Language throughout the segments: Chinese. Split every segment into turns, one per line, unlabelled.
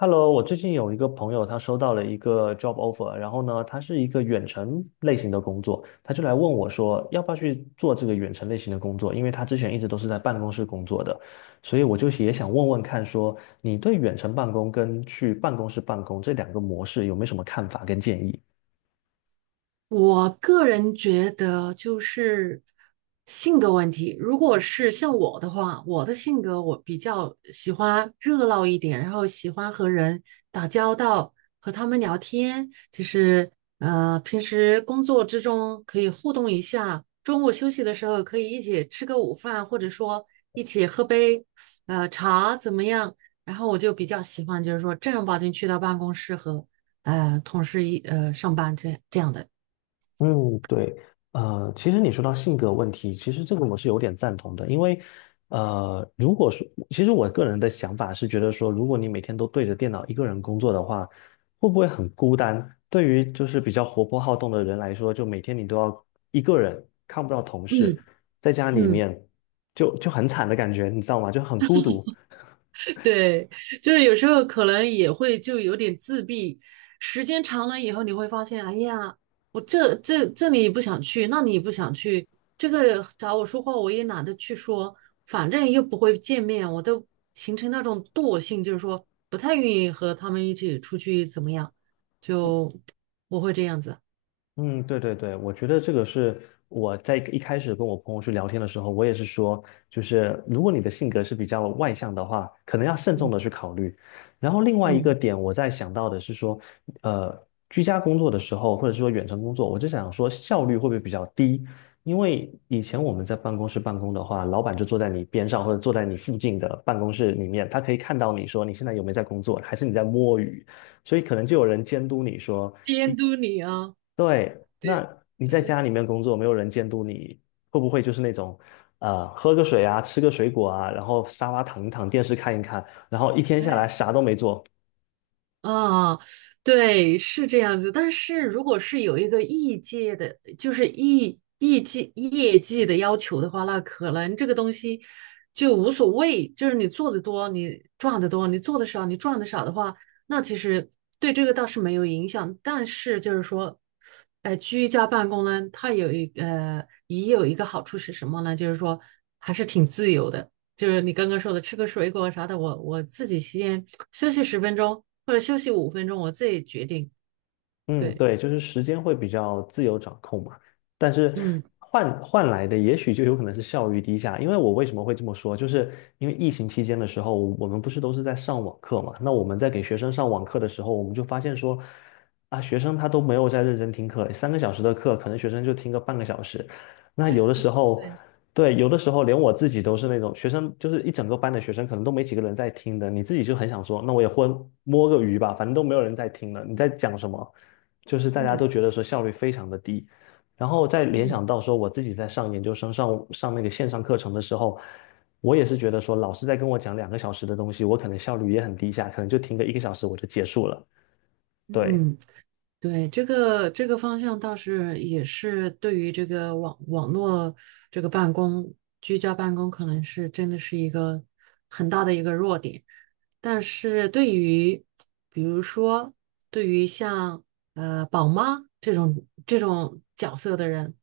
Hello，我最近有一个朋友，他收到了一个 job offer，然后呢，他是一个远程类型的工作，他就来问我说，要不要去做这个远程类型的工作？因为他之前一直都是在办公室工作的，所以我就也想问问看说，你对远程办公跟去办公室办公这两个模式有没有什么看法跟建议？
我个人觉得就是性格问题。如果是像我的话，我的性格我比较喜欢热闹一点，然后喜欢和人打交道，和他们聊天，就是平时工作之中可以互动一下，中午休息的时候可以一起吃个午饭，或者说一起喝杯茶怎么样？然后我就比较喜欢就是说正儿八经去到办公室和同事上班这样的。
嗯，对，其实你说到性格问题，其实这个我是有点赞同的，因为，如果说，其实我个人的想法是觉得说，如果你每天都对着电脑一个人工作的话，会不会很孤单？对于就是比较活泼好动的人来说，就每天你都要一个人，看不到同事，
嗯
在家里
嗯，
面就很惨的感觉，你知道吗？就很孤独。
对，就是有时候可能也会就有点自闭，时间长了以后你会发现，哎呀，我这里不想去，那里也不想去，这个找我说话我也懒得去说，反正又不会见面，我都形成那种惰性，就是说不太愿意和他们一起出去怎么样，就我会这样子。
嗯，对对对，我觉得这个是我在一开始跟我朋友去聊天的时候，我也是说，就是如果你的性格是比较外向的话，可能要慎重
嗯
的去考虑。然后另外一个
嗯，
点，我在想到的是说，呃，居家工作的时候，或者是说远程工作，我就想说效率会不会比较低？因为以前我们在办公室办公的话，老板就坐在你边上或者坐在你附近的办公室里面，他可以看到你说你现在有没有在工作，还是你在摸鱼。所以可能就有人监督你说，
监督你啊。
对，
对。
那你在家里面工作，没有人监督你，会不会就是那种，喝个水啊，吃个水果啊，然后沙发躺一躺，电视看一看，然后一天下来
哎。
啥都没做，
啊，对，是这样子。但是如果是有一个业界的，就是业绩的要求的话，那可能这个东西就无所谓。就是你做的多，你赚的多；你做的少，你赚的少的话，那其实对这个倒是没有影响。但是就是说，居家办公呢，它也有一个好处是什么呢？就是说还是挺自由的。就是你刚刚说的吃个水果啥的，我自己先休息十分钟或者休息五分钟，我自己决定。
嗯，
对。
对，就是时间会比较自由掌控嘛，但是
嗯，
换来的也许就有可能是效率低下。因为我为什么会这么说，就是因为疫情期间的时候，我们不是都是在上网课嘛？那我们在给学生上网课的时候，我们就发现说，啊，学生他都没有在认真听课，3个小时的课，可能学生就听个半个小时。那有的时候，
对。
对，有的时候连我自己都是那种学生，就是一整个班的学生，可能都没几个人在听的，你自己就很想说，那我也混摸个鱼吧，反正都没有人在听了，你在讲什么？就是大家
嗯
都觉得说效率非常的低，然后再联想
嗯
到说我自己在上研究生上那个线上课程的时候，我也是觉得说老师在跟我讲2个小时的东西，我可能效率也很低下，可能就听个一个小时我就结束了。对，
嗯。对，这个方向倒是也是对于这个网络这个办公、居家办公，可能是真的是一个很大的一个弱点。但是对于比如说对于像宝妈这种角色的人，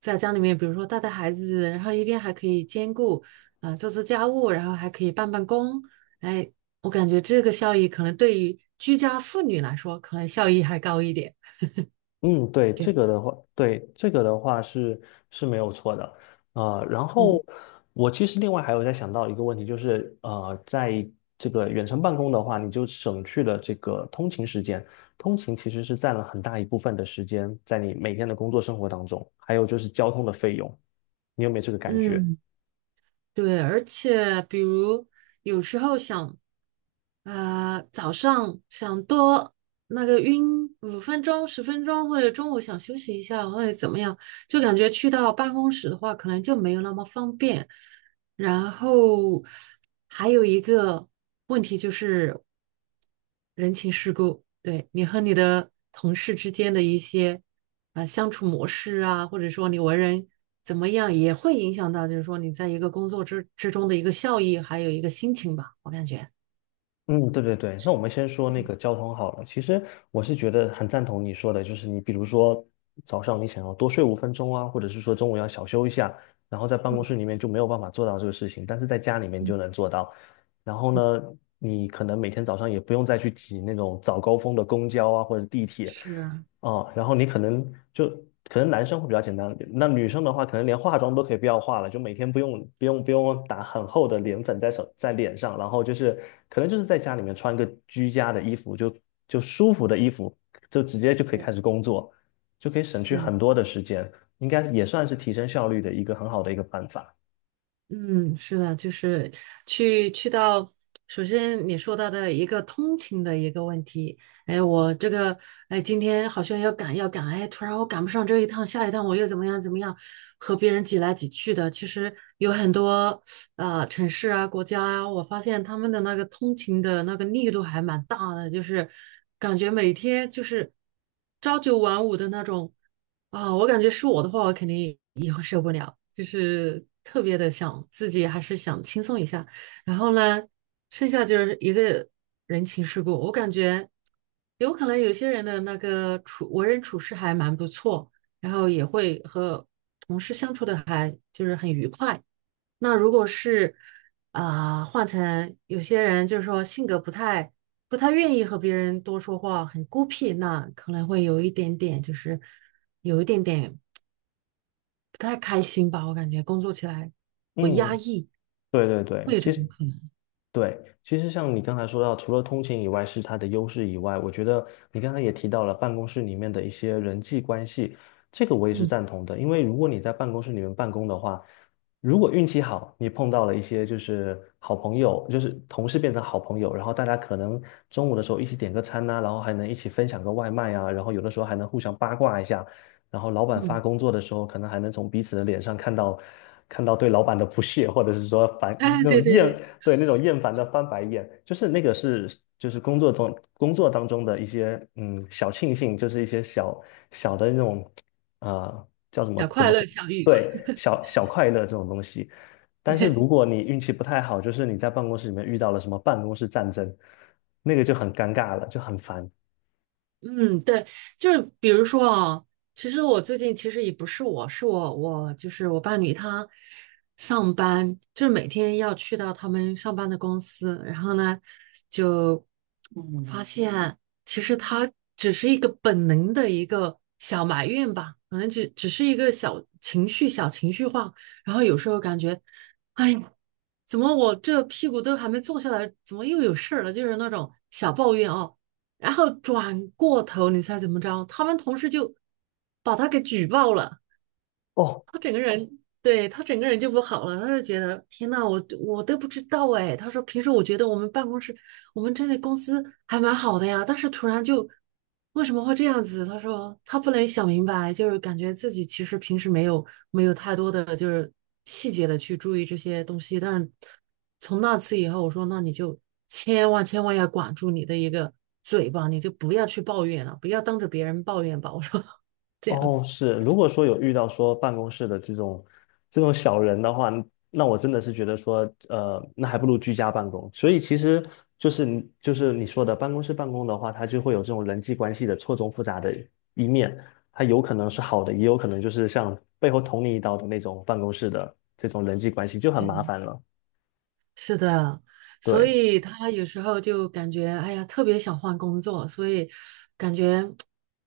在家里面，比如说带孩子，然后一边还可以兼顾做家务，然后还可以办公，哎，我感觉这个效益可能对于居家妇女来说，可能效益还高一点。
嗯，对，这
对。
个的话，对，这个的话是没有错的，然
嗯
后我其实另外还有在想到一个问题，就是在这个远程办公的话，你就省去了这个通勤时间，通勤其实是占了很大一部分的时间在你每天的工作生活当中，还有就是交通的费用，你有没有这个感觉？
嗯，对，而且比如有时候想，早上想多那个晕五分钟、十分钟，或者中午想休息一下，或者怎么样，就感觉去到办公室的话，可能就没有那么方便。然后还有一个问题就是人情世故，对你和你的同事之间的一些相处模式啊，或者说你为人怎么样，也会影响到就是说你在一个工作之中的一个效益，还有一个心情吧，我感觉。
嗯，对对对，那我们先说那个交通好了。其实我是觉得很赞同你说的，就是你比如说早上你想要多睡5分钟啊，或者是说中午要小休一下，然后在办公室
嗯
里面就没有办法做到这个事情，但是在家里面你
嗯
就能做到。然后
嗯，
呢，你可能每天早上也不用再去挤那种早高峰的公交啊或者地铁，
是，
哦，然后你可能就可能男生会比较简单，那女生的话，可能连化妆都可以不要化了，就每天不用打很厚的脸粉在手在脸上，然后就是可能就是在家里面穿个居家的衣服，就舒服的衣服，就直接就可以
对，
开始工作，就可以省去
是。
很多的时间，应该也算是提升效率的一个很好的一个办法。
嗯，是的，就是去到，首先你说到的一个通勤的一个问题，哎，我这个，哎，今天好像要赶，哎，突然我赶不上这一趟，下一趟我又怎么样怎么样，和别人挤来挤去的。其实有很多城市啊、国家啊，我发现他们的那个通勤的那个力度还蛮大的，就是感觉每天就是朝九晚五的那种。啊，我感觉是我的话，我肯定也会受不了，就是特别的想自己还是想轻松一下。然后呢，剩下就是一个人情世故，我感觉有可能有些人的那个为人处事还蛮不错，然后也会和同事相处的还就是很愉快。那如果是啊、换成有些人就是说性格不太愿意和别人多说话，很孤僻，那可能会有一点点就是有一点点不太开心吧，我感觉工作起来会压
嗯，
抑，
对对
会
对，
有这
其
种
实
可能。
对，其实像你刚才说到，除了通勤以外是它的优势以外，我觉得你刚才也提到了办公室里面的一些人际关系，这个我也是
嗯
赞同的。因为如果你在办公室里面办公的话，如果运气好，你碰到了一些就是好朋友，就是同事变成好朋友，然后大家可能中午的时候一起点个餐呐、然后还能一起分享个外卖啊，然后有的时候还能互相八卦一下，然后老板发
嗯，
工作的时候，可能还能从彼此的脸上看到对老板的不屑，或者是说 反
哎，
那
对
种
对
厌
对，
对，那种厌烦的翻白眼，就是那个是就是工作当中的一些嗯小庆幸，就是一些小小的那种叫什么
小
怎
快
么
乐，
说？
小愉快。
对，小小快乐这种东西。但是如 果你运气不太好，就是你在办公室里面遇到了什么办公室战争，那个就很尴尬了，就很烦。
嗯，对，就是比如说啊，其实我最近其实也不是我，是我就是我伴侣他上班，就是每天要去到他们上班的公司，然后呢，就发现其实他只是一个本能的一个小埋怨吧，可能只是一个小情绪、小情绪化，然后有时候感觉，哎呀，怎么我这屁股都还没坐下来，怎么又有事儿了？就是那种小抱怨啊、然后转过头，你猜怎么着？他们同事就把他给举报了。
哦，
他整个人，对，他整个人就不好了，他就觉得天呐，我都不知道哎。他说平时我觉得我们办公室，我们这里公司还蛮好的呀，但是突然就为什么会这样子？他说他不能想明白，就是感觉自己其实平时没有太多的就是细节的去注意这些东西，但是从那次以后，我说那你就千万千万要管住你的一个嘴巴，你就不要去抱怨了，不要当着别人抱怨吧。我说 这样
哦，
子。
是，如果说有遇到说办公室的这种小人的话，那我真的是觉得说，那还不如居家办公。所以其实就是你说的办公室办公的话，它就会有这种人际关系的错综复杂的一面，它有可能是好的，也有可能就是像背后捅你一刀的那种办公室的这种人际关系就很麻
对，
烦了。
是的。所
对。
以他有时候就感觉，哎呀，特别想换工作，所以感觉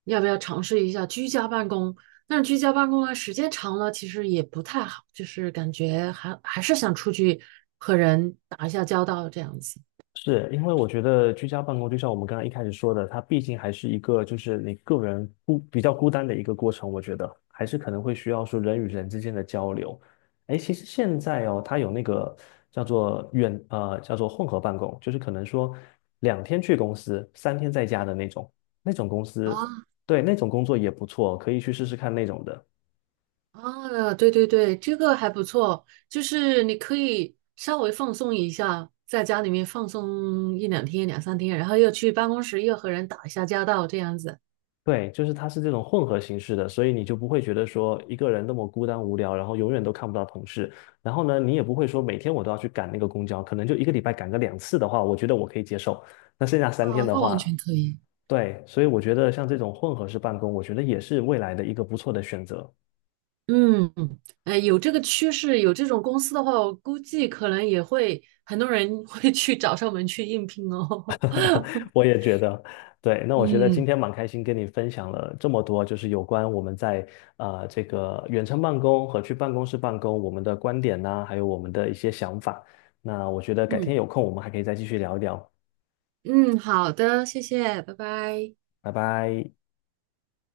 要不要尝试一下居家办公？但是居家办公呢，时间长了其实也不太好，就是感觉还是想出去和人打一下交道这样子。
是因为我觉得居家办公，就像我们刚刚一开始说的，它毕竟还是一个就是你个人孤比较孤单的一个过程。我觉得还是可能会需要说人与人之间的交流。哎，其实现在哦，它有那个叫做叫做混合办公，就是可能说2天去公司，三天在家的那种，那种公司，
啊
对，那种工作也不错，可以去试试看那种的。
啊，对对对，这个还不错，就是你可以稍微放松一下，在家里面放松一两天、两三天，然后又去办公室又和人打一下交道这样子。
对，就是它是这种混合形式的，所以你就不会觉得说一个人那么孤单无聊，然后永远都看不到同事。然后呢，你也不会说每天我都要去赶那个公交，可能就一个礼拜赶个2次的话，我觉得我可以接受。那剩下三天
啊，
的
那完
话，
全可以。
对，所以我觉得像这种混合式办公，我觉得也是未来的一个不错的选择。
嗯，有这个趋势，有这种公司的话，我估计可能也会很多人 会去找上门去应聘哦。
我也觉得，对。那我觉得今
嗯
天蛮开心跟你分享了这么多，就是有关我们在这个远程办公和去办公室办公我们的观点呐、还有我们的一些想法。那我觉得改
嗯
天有空我们还可以再继续聊一聊。
嗯，好的，谢谢，拜拜。
拜拜。